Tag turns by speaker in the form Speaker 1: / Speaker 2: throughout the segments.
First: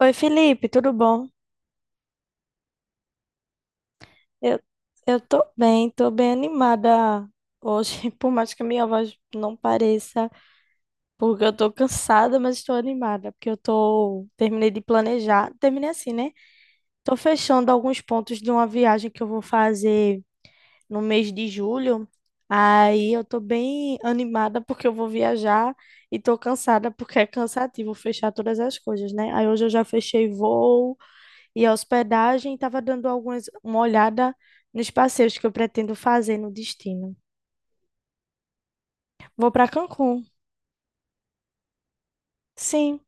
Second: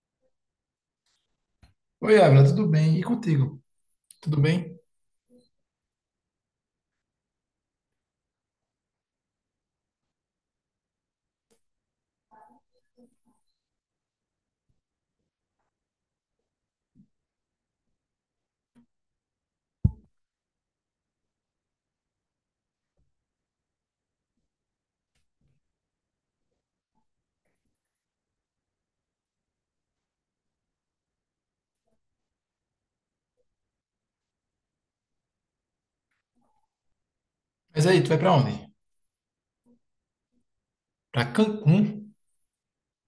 Speaker 1: Oi, Felipe, tudo bom?
Speaker 2: Oi, Ávila, tudo bem? E contigo? Tudo
Speaker 1: Eu,
Speaker 2: bem?
Speaker 1: eu tô bem animada hoje, por mais que a minha voz não pareça, porque eu tô cansada, mas estou animada, porque eu tô, terminei de planejar, terminei assim, né? Tô fechando alguns pontos de uma viagem que eu vou fazer no mês de julho. Aí eu tô bem animada porque eu vou viajar e tô cansada porque é cansativo fechar todas as coisas, né? Aí hoje eu já fechei voo, e a hospedagem, estava dando algumas, uma olhada nos passeios que eu pretendo fazer no destino.
Speaker 2: Mas aí, tu vai pra onde?
Speaker 1: Vou para Cancún.
Speaker 2: Pra Cancún?
Speaker 1: Sim,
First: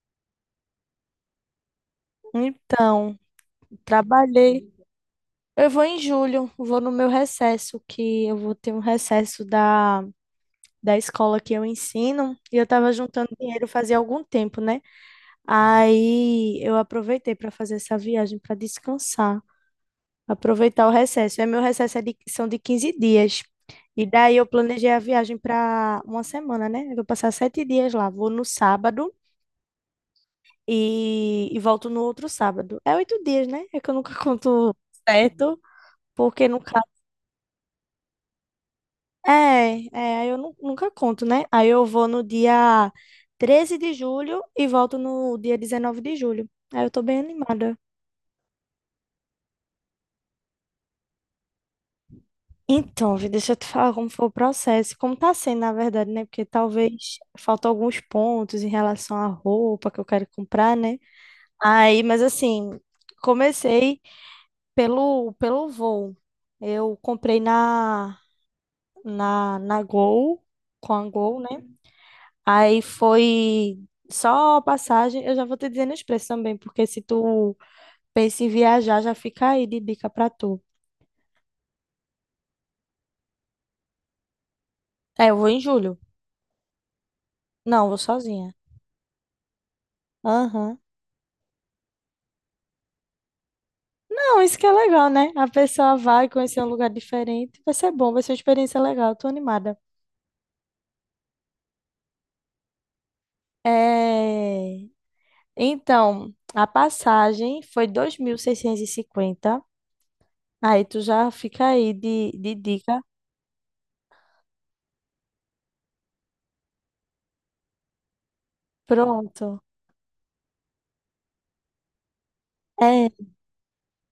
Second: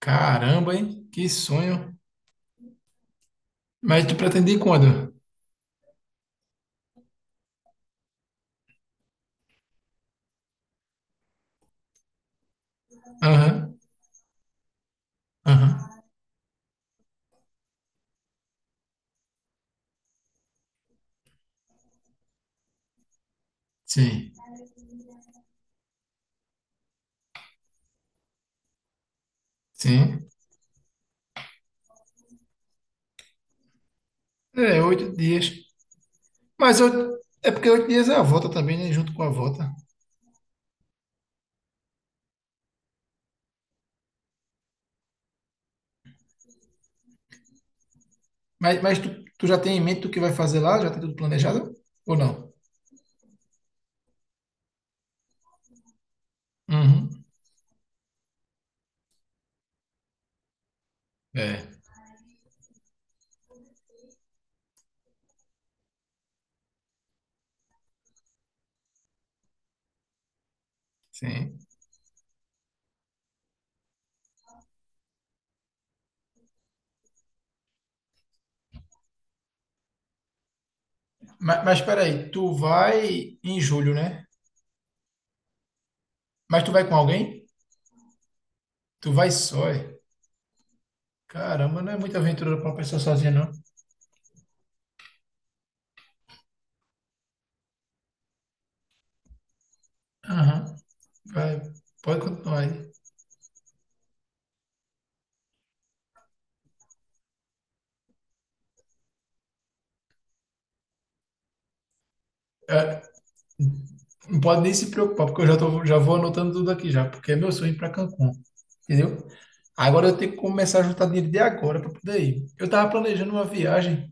Speaker 2: Caramba, hein? Que sonho.
Speaker 1: então,
Speaker 2: Mas tu pretende ir
Speaker 1: trabalhei.
Speaker 2: quando?
Speaker 1: Eu vou em julho, vou no meu recesso, que eu vou ter um recesso da escola que eu ensino, e eu estava juntando dinheiro
Speaker 2: Aham,
Speaker 1: fazia algum tempo, né?
Speaker 2: aham.
Speaker 1: Aí eu aproveitei para fazer essa viagem para descansar. Aproveitar o recesso. É, meu recesso é são de 15 dias. E
Speaker 2: Sim,
Speaker 1: daí eu planejei a viagem para uma semana, né? Eu vou passar 7 dias lá. Vou no sábado
Speaker 2: sim.
Speaker 1: e volto no outro sábado. É 8 dias, né? É que eu nunca conto
Speaker 2: É, oito dias.
Speaker 1: certo, porque
Speaker 2: Mas
Speaker 1: nunca.
Speaker 2: eu... é porque oito dias é a volta também, né? Junto com a volta.
Speaker 1: É, é, aí eu nunca conto, né? Aí eu vou no dia 13 de julho e volto no dia 19 de julho. Aí eu tô bem animada.
Speaker 2: Mas tu já tem em mente o que vai fazer lá? Já tem tudo planejado? Ou não?
Speaker 1: Então, Vi, deixa eu te falar como foi o processo, como tá sendo, na verdade, né? Porque talvez
Speaker 2: Uhum.
Speaker 1: faltam alguns pontos em relação à roupa que eu quero comprar, né?
Speaker 2: É,
Speaker 1: Aí, mas assim, comecei pelo voo. Eu comprei na Gol, com a Gol,
Speaker 2: sim.
Speaker 1: né? Aí foi só a passagem. Eu já vou te dizendo os preços também, porque se tu pensa em viajar, já fica aí de dica pra tu.
Speaker 2: Mas peraí, tu vai em julho, né?
Speaker 1: É, eu vou em julho.
Speaker 2: Mas tu vai com alguém?
Speaker 1: Não, vou sozinha.
Speaker 2: Tu vai só, é?
Speaker 1: Aham.
Speaker 2: Caramba, não é muita aventura pra uma pessoa sozinha, não.
Speaker 1: Não, isso que é legal, né? A pessoa vai conhecer um lugar diferente. Vai ser bom, vai ser uma experiência legal. Tô animada.
Speaker 2: Aham, vai, pode continuar aí.
Speaker 1: É... Então, a passagem foi 2.650. Aí tu já fica aí de dica.
Speaker 2: É, não pode nem se preocupar, porque já vou anotando tudo aqui já, porque é meu sonho ir pra Cancún, entendeu?
Speaker 1: Pronto.
Speaker 2: Agora eu tenho que começar a juntar dinheiro de agora pra poder ir. Eu tava
Speaker 1: É,
Speaker 2: planejando uma viagem,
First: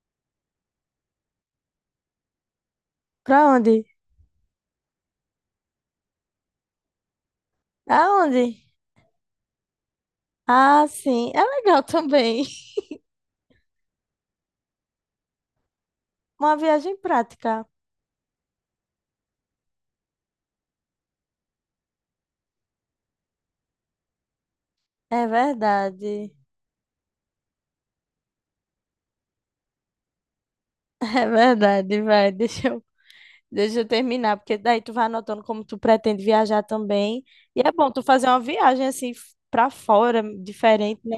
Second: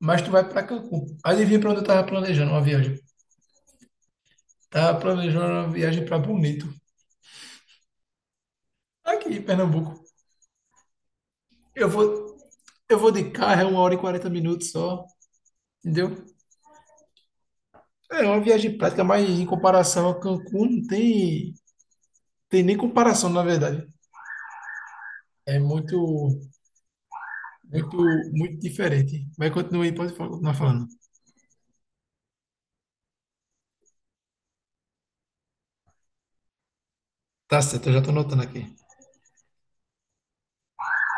Speaker 2: mas tu vai pra Cancún. Adivinha pra onde eu tava planejando uma viagem?
Speaker 1: pra onde?
Speaker 2: Tava planejando uma viagem pra Bonito,
Speaker 1: Aonde?
Speaker 2: aqui em Pernambuco.
Speaker 1: Ah, sim. É legal
Speaker 2: Eu vou,
Speaker 1: também.
Speaker 2: eu vou de carro, é 1h40 só, entendeu?
Speaker 1: Uma viagem prática.
Speaker 2: É uma viagem prática, mas em comparação a Cancún, não tem nem comparação, na verdade.
Speaker 1: É
Speaker 2: É muito,
Speaker 1: verdade.
Speaker 2: muito, muito diferente. Mas continue aí, pode continuar falando.
Speaker 1: É verdade, vai. Deixa eu terminar, porque daí tu vai anotando como tu pretende viajar também. E
Speaker 2: Tá
Speaker 1: é
Speaker 2: certo,
Speaker 1: bom
Speaker 2: eu já
Speaker 1: tu
Speaker 2: estou
Speaker 1: fazer uma
Speaker 2: anotando aqui.
Speaker 1: viagem assim pra fora, diferente, né?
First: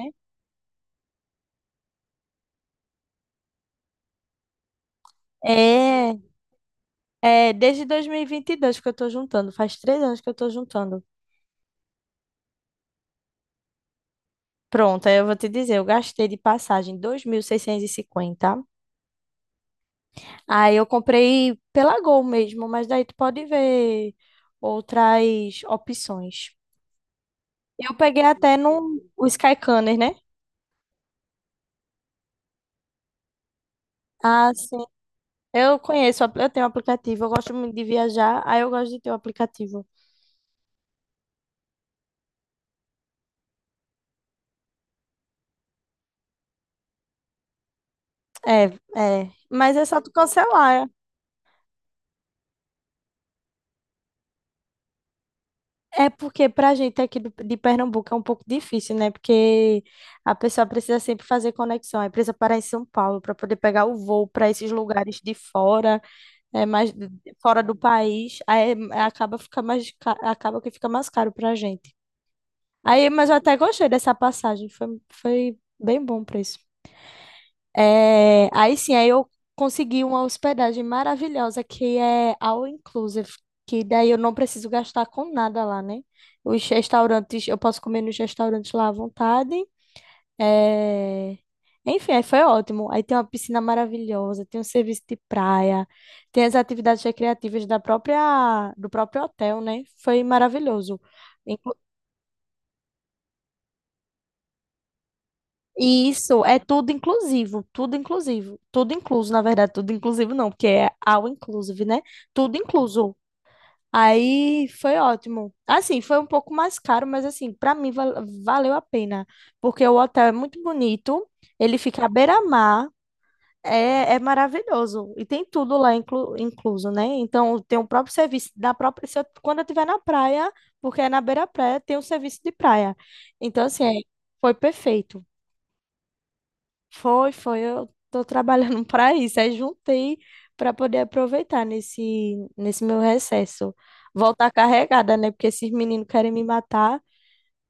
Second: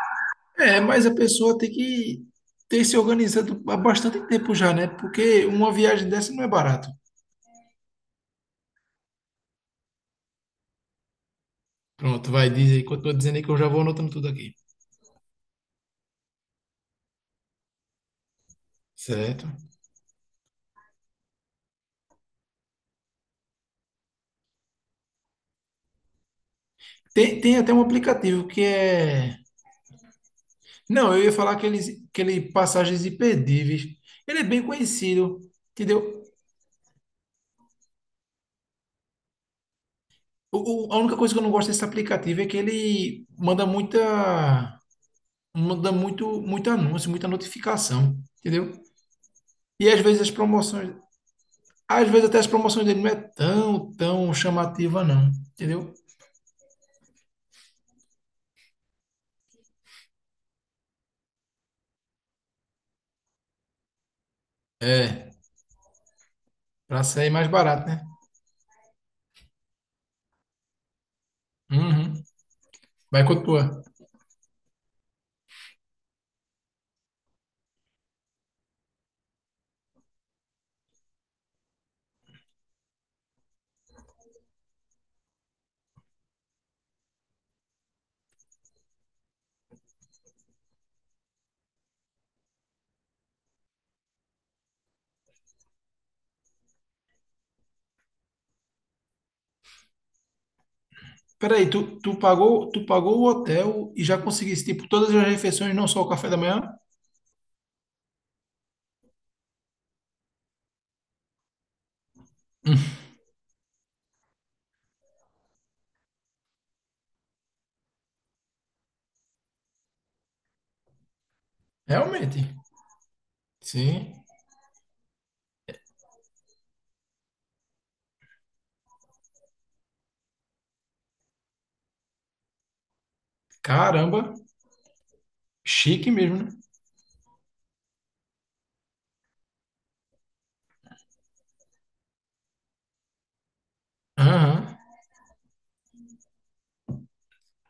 Speaker 2: É, mas a pessoa tem que ter se organizado há bastante tempo já, né? Porque uma viagem
Speaker 1: É,
Speaker 2: dessa não é barato.
Speaker 1: é desde 2022 que eu tô juntando, faz 3 anos que eu tô juntando.
Speaker 2: Pronto, vai, diz aí. Continua dizendo aí que eu já vou anotando tudo aqui.
Speaker 1: Pronto, aí eu vou te dizer, eu gastei de passagem 2.650.
Speaker 2: Certo.
Speaker 1: Aí eu comprei pela Gol mesmo, mas daí tu pode ver outras opções.
Speaker 2: Tem até um
Speaker 1: Eu peguei
Speaker 2: aplicativo
Speaker 1: até
Speaker 2: que
Speaker 1: no o
Speaker 2: é...
Speaker 1: Skyscanner, né?
Speaker 2: Não, eu ia falar aquele Passagens Imperdíveis. Ele é
Speaker 1: Ah,
Speaker 2: bem
Speaker 1: sim.
Speaker 2: conhecido,
Speaker 1: Eu
Speaker 2: entendeu?
Speaker 1: conheço, eu tenho um aplicativo, eu gosto muito de viajar, aí eu gosto de ter o aplicativo.
Speaker 2: A única coisa que eu não gosto desse aplicativo é que ele manda muito, muito anúncio, muita notificação,
Speaker 1: É,
Speaker 2: entendeu?
Speaker 1: é. Mas é
Speaker 2: E
Speaker 1: só tu cancelar.
Speaker 2: às vezes até as promoções dele não é tão, tão chamativa não, entendeu?
Speaker 1: É porque pra gente aqui de Pernambuco é um pouco difícil, né? Porque a pessoa precisa sempre fazer conexão, aí precisa parar em São Paulo para poder pegar o voo para esses lugares
Speaker 2: É,
Speaker 1: de fora, é mais
Speaker 2: pra sair mais
Speaker 1: fora do
Speaker 2: barato, né?
Speaker 1: país, aí acaba que fica mais caro pra gente.
Speaker 2: Uhum.
Speaker 1: Aí,
Speaker 2: Vai
Speaker 1: mas
Speaker 2: com
Speaker 1: eu
Speaker 2: a
Speaker 1: até
Speaker 2: tua.
Speaker 1: gostei dessa passagem, foi bem bom o preço. É, aí sim, aí eu consegui uma hospedagem maravilhosa que é all inclusive, que daí eu não preciso gastar com nada lá, né? Os restaurantes, eu posso comer nos restaurantes lá à vontade. É, enfim, aí foi ótimo. Aí tem uma piscina maravilhosa, tem um serviço de praia, tem as atividades recreativas do próprio hotel, né? Foi maravilhoso.
Speaker 2: Peraí, tu pagou o hotel e já conseguiste, tipo, todas as refeições, não só
Speaker 1: E
Speaker 2: o café da
Speaker 1: isso é
Speaker 2: manhã?
Speaker 1: tudo inclusivo, tudo inclusivo, tudo incluso, na verdade, tudo inclusivo não, porque é all inclusive, né? Tudo incluso. Aí foi ótimo. Assim, foi um pouco mais caro, mas assim, para mim valeu a pena, porque o hotel é muito bonito, ele fica à
Speaker 2: Realmente.
Speaker 1: beira-mar, é
Speaker 2: Sim.
Speaker 1: maravilhoso e tem tudo lá incluso, né? Então tem o próprio serviço da própria, se eu- quando eu estiver na praia, porque é na beira-praia, tem o serviço de praia. Então assim, é,
Speaker 2: Caramba,
Speaker 1: foi perfeito.
Speaker 2: chique mesmo, né?
Speaker 1: Foi, foi. Eu tô trabalhando para isso. Aí juntei para poder aproveitar nesse meu recesso. Voltar
Speaker 2: Aham.
Speaker 1: carregada, né? Porque esses meninos querem me matar.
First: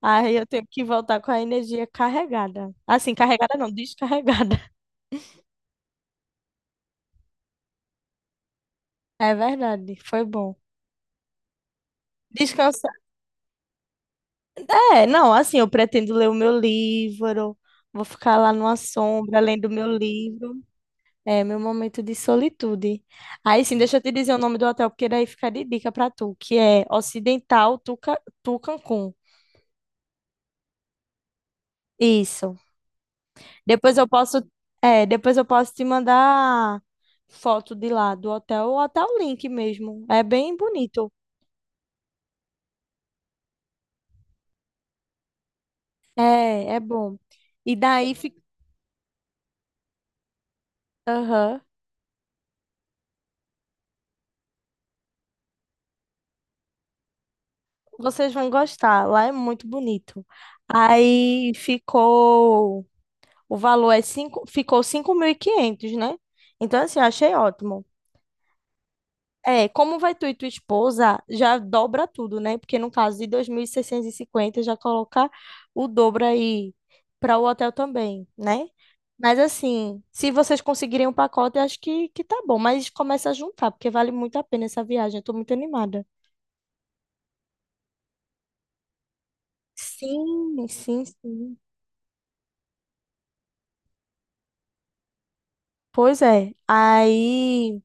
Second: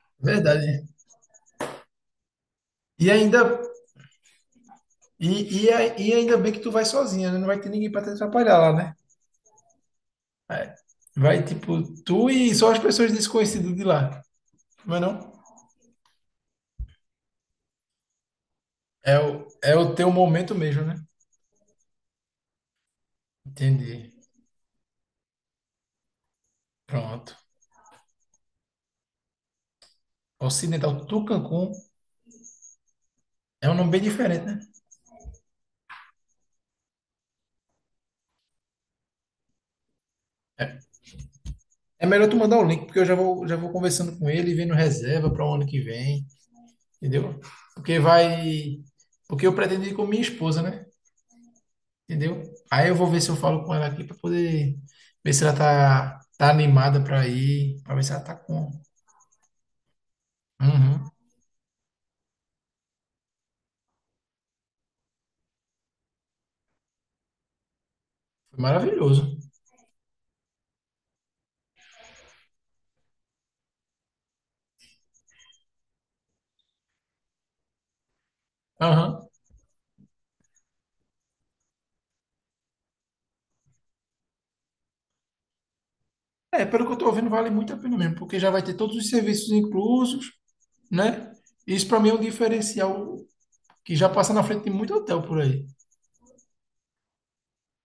Speaker 1: Aí eu tenho que
Speaker 2: Verdade.
Speaker 1: voltar com a energia carregada.
Speaker 2: E
Speaker 1: Assim,
Speaker 2: ainda,
Speaker 1: carregada não, descarregada.
Speaker 2: e, a- e ainda bem que tu vai sozinha, né? Não vai ter ninguém para te atrapalhar lá, né?
Speaker 1: É verdade, foi bom.
Speaker 2: É. Vai, tipo, tu e só as
Speaker 1: Descansar.
Speaker 2: pessoas desconhecidas de lá. Mas
Speaker 1: É,
Speaker 2: não.
Speaker 1: não, assim, eu pretendo ler o meu livro. Vou ficar lá numa
Speaker 2: É o,
Speaker 1: sombra lendo o
Speaker 2: é
Speaker 1: meu
Speaker 2: o teu
Speaker 1: livro.
Speaker 2: momento mesmo, né?
Speaker 1: É, meu momento de solitude. Aí sim,
Speaker 2: Entendi.
Speaker 1: deixa eu te dizer o nome do hotel, porque daí fica de dica pra tu, que é
Speaker 2: Pronto.
Speaker 1: Ocidental Tuca, Tu Cancún.
Speaker 2: Ocidental Tucancum
Speaker 1: Isso.
Speaker 2: é um nome
Speaker 1: Depois
Speaker 2: bem
Speaker 1: eu posso,
Speaker 2: diferente, né?
Speaker 1: é, depois eu posso te mandar foto de lá do hotel, ou até o link mesmo. É bem bonito.
Speaker 2: É melhor tu mandar o link, porque eu já vou conversando com ele, e vendo reserva para o ano que vem,
Speaker 1: É, é bom.
Speaker 2: entendeu?
Speaker 1: E
Speaker 2: Porque
Speaker 1: daí fica,
Speaker 2: vai. Porque eu pretendo ir com minha esposa, né?
Speaker 1: aham,
Speaker 2: Entendeu? Aí eu vou ver se eu falo com ela aqui para poder ver se ela tá animada para ir, para ver se ela
Speaker 1: vocês
Speaker 2: tá
Speaker 1: vão
Speaker 2: com.
Speaker 1: gostar. Lá é muito bonito.
Speaker 2: Uhum.
Speaker 1: Aí ficou, o valor ficou 5.500, né? Então assim, eu achei ótimo.
Speaker 2: Foi maravilhoso.
Speaker 1: É, como vai tu e tua esposa, já dobra tudo, né? Porque no caso de 2.650, já coloca o dobro aí para o hotel também, né?
Speaker 2: Aham.
Speaker 1: Mas assim, se vocês conseguirem um pacote, eu acho que tá bom. Mas começa a juntar, porque vale muito a pena essa viagem. Eu tô muito animada.
Speaker 2: É, pelo que eu tô vendo, vale muito a pena mesmo, porque já vai ter todos os serviços inclusos,
Speaker 1: Sim, sim,
Speaker 2: né?
Speaker 1: sim.
Speaker 2: Isso para mim é um diferencial que já passa na frente de muito hotel por aí.
Speaker 1: Pois é. Aí.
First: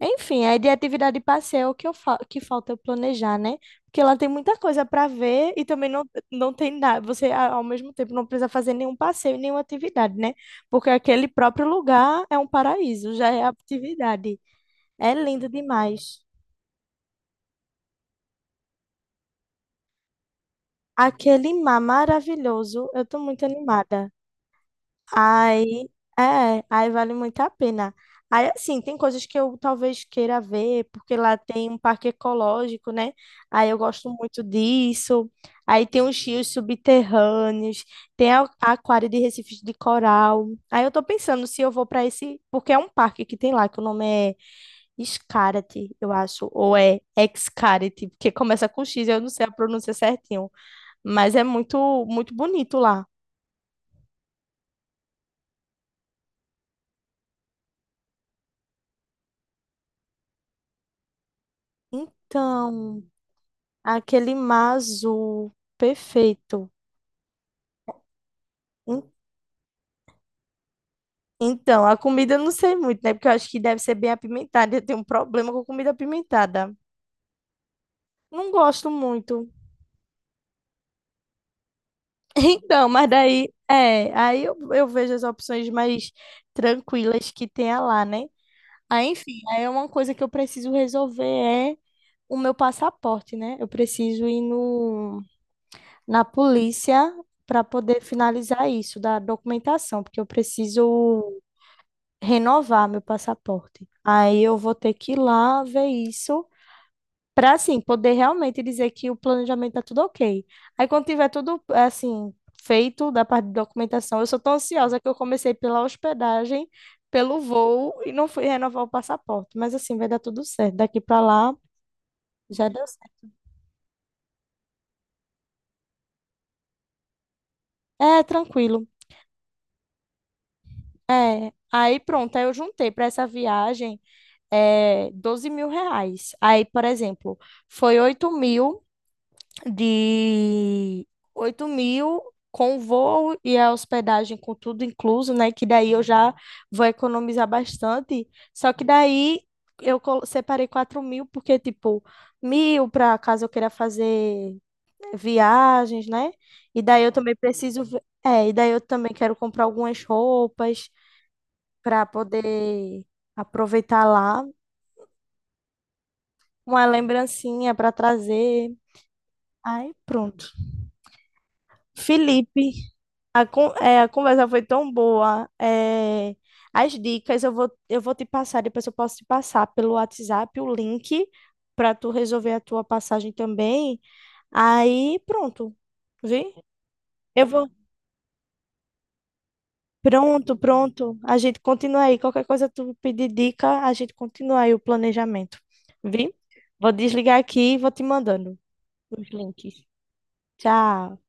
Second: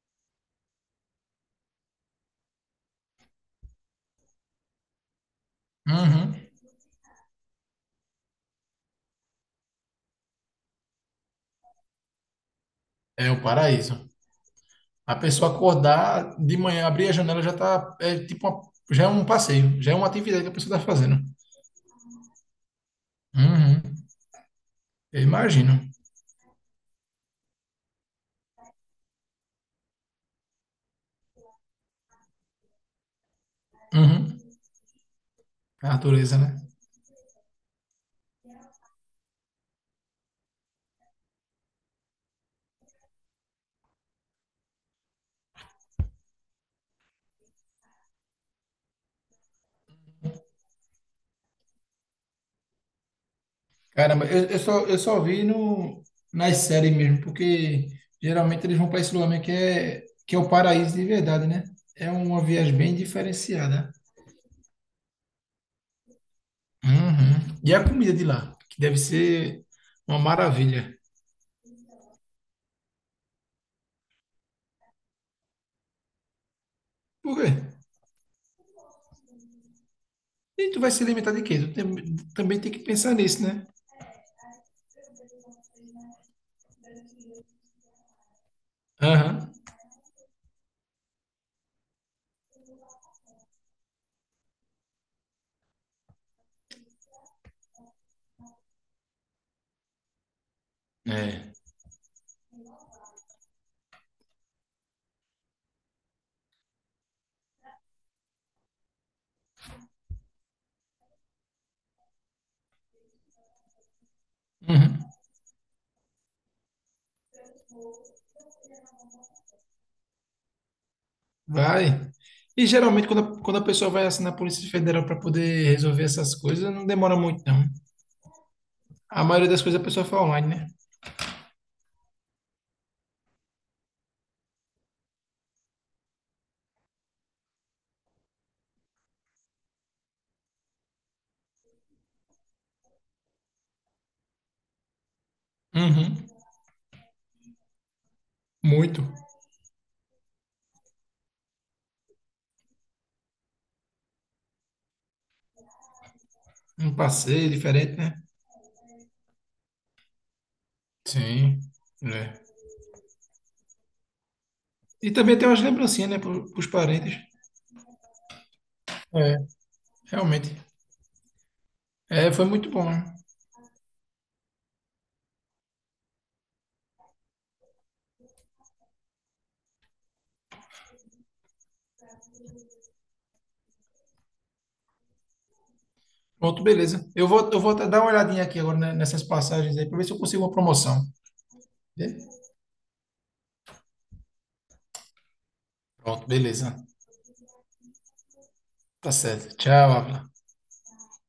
Speaker 1: Enfim, aí de atividade de passeio que falta eu planejar, né? Porque lá tem muita coisa para ver e também não,
Speaker 2: Uhum.
Speaker 1: não tem nada. Você, ao mesmo tempo, não precisa fazer nenhum passeio e nenhuma atividade, né? Porque aquele próprio lugar é um paraíso,
Speaker 2: É
Speaker 1: já
Speaker 2: o
Speaker 1: é
Speaker 2: paraíso.
Speaker 1: atividade. É
Speaker 2: A
Speaker 1: lindo
Speaker 2: pessoa
Speaker 1: demais.
Speaker 2: acordar de manhã, abrir a janela já tá, já é um passeio, já é uma atividade que a pessoa tá fazendo.
Speaker 1: Aquele mar maravilhoso, eu tô muito
Speaker 2: Uhum.
Speaker 1: animada.
Speaker 2: Eu imagino.
Speaker 1: Aí, é, aí vale muito a pena. Aí, assim, tem coisas que eu talvez queira ver, porque lá tem um parque ecológico, né? Aí eu gosto
Speaker 2: Uhum.
Speaker 1: muito disso. Aí
Speaker 2: A
Speaker 1: tem os
Speaker 2: natureza,
Speaker 1: rios
Speaker 2: né?
Speaker 1: subterrâneos, tem a aquário de recifes de coral. Aí eu tô pensando se eu vou para esse, porque é um parque que tem lá, que o nome é Xcaret, eu acho, ou é Xcaret, porque começa com X, eu não sei a pronúncia certinho, mas é muito, muito bonito lá.
Speaker 2: Caramba, eu só vi no, nas séries mesmo, porque geralmente eles vão para esse lugar mesmo que é o paraíso de verdade, né? É uma viagem
Speaker 1: Então,
Speaker 2: bem diferenciada.
Speaker 1: aquele mar azul. Perfeito.
Speaker 2: Uhum. E a comida de lá, que deve
Speaker 1: En-
Speaker 2: ser uma maravilha.
Speaker 1: Então, a comida eu não sei muito, né? Porque eu acho que deve ser bem apimentada. Eu tenho um problema com comida apimentada.
Speaker 2: Por quê?
Speaker 1: Não gosto muito.
Speaker 2: E tu vai se alimentar de quê? Também tem que
Speaker 1: Então, mas
Speaker 2: pensar nisso,
Speaker 1: daí,
Speaker 2: né?
Speaker 1: é, aí eu vejo as opções mais tranquilas que tenha lá, né? Aí, enfim,
Speaker 2: Aham.
Speaker 1: aí é uma coisa que eu preciso resolver é o meu passaporte, né? Eu preciso ir no, na polícia para poder finalizar isso da documentação, porque eu preciso
Speaker 2: É.
Speaker 1: renovar meu passaporte. Aí eu vou ter que ir lá ver isso para assim poder realmente dizer que o planejamento tá tudo ok. Aí quando tiver tudo assim feito da parte de documentação, eu sou tão ansiosa
Speaker 2: Uhum.
Speaker 1: que eu comecei pela hospedagem, pelo voo e não fui renovar o passaporte, mas assim vai dar tudo certo. Daqui para lá
Speaker 2: Vai.
Speaker 1: já
Speaker 2: E
Speaker 1: deu
Speaker 2: geralmente
Speaker 1: certo.
Speaker 2: quando a pessoa vai assim na Polícia Federal para poder resolver essas coisas, não demora muito, não.
Speaker 1: É, tranquilo.
Speaker 2: A maioria das coisas a pessoa faz online, né?
Speaker 1: É, aí pronto, aí eu juntei para essa viagem 12 mil reais. Aí, por exemplo, foi 8 mil de 8 mil com voo e a hospedagem com tudo incluso, né? Que daí eu
Speaker 2: Uhum.
Speaker 1: já vou economizar bastante. Só que
Speaker 2: Muito.
Speaker 1: daí eu separei 4 mil, porque, tipo, mil para caso eu queira fazer né, viagens, né? E
Speaker 2: Um
Speaker 1: daí eu também
Speaker 2: passeio
Speaker 1: preciso.
Speaker 2: diferente, né?
Speaker 1: É, e daí eu também quero comprar algumas roupas
Speaker 2: Sim.
Speaker 1: para
Speaker 2: É.
Speaker 1: poder aproveitar lá.
Speaker 2: E também tem umas lembrancinhas, né? Para os
Speaker 1: Uma
Speaker 2: parentes.
Speaker 1: lembrancinha para trazer.
Speaker 2: É,
Speaker 1: Aí, pronto.
Speaker 2: realmente. É, foi muito
Speaker 1: Felipe.
Speaker 2: bom, né?
Speaker 1: É, a conversa foi tão boa. É, as dicas eu vou te passar, depois eu posso te passar pelo WhatsApp o link para tu resolver a tua passagem também. Aí pronto, Vi?
Speaker 2: Pronto, beleza. Eu
Speaker 1: Eu
Speaker 2: vou, eu
Speaker 1: vou.
Speaker 2: vou até dar uma olhadinha aqui agora né, nessas passagens aí para ver se eu consigo uma
Speaker 1: Pronto,
Speaker 2: promoção.
Speaker 1: pronto. A gente continua
Speaker 2: Né?
Speaker 1: aí. Qualquer coisa tu pedir dica, a gente continua aí o planejamento.
Speaker 2: Pronto,
Speaker 1: Vi?
Speaker 2: beleza.
Speaker 1: Vou desligar aqui e vou te mandando
Speaker 2: Tá
Speaker 1: os
Speaker 2: certo.
Speaker 1: links.
Speaker 2: Tchau, Ávila.
Speaker 1: Tchau.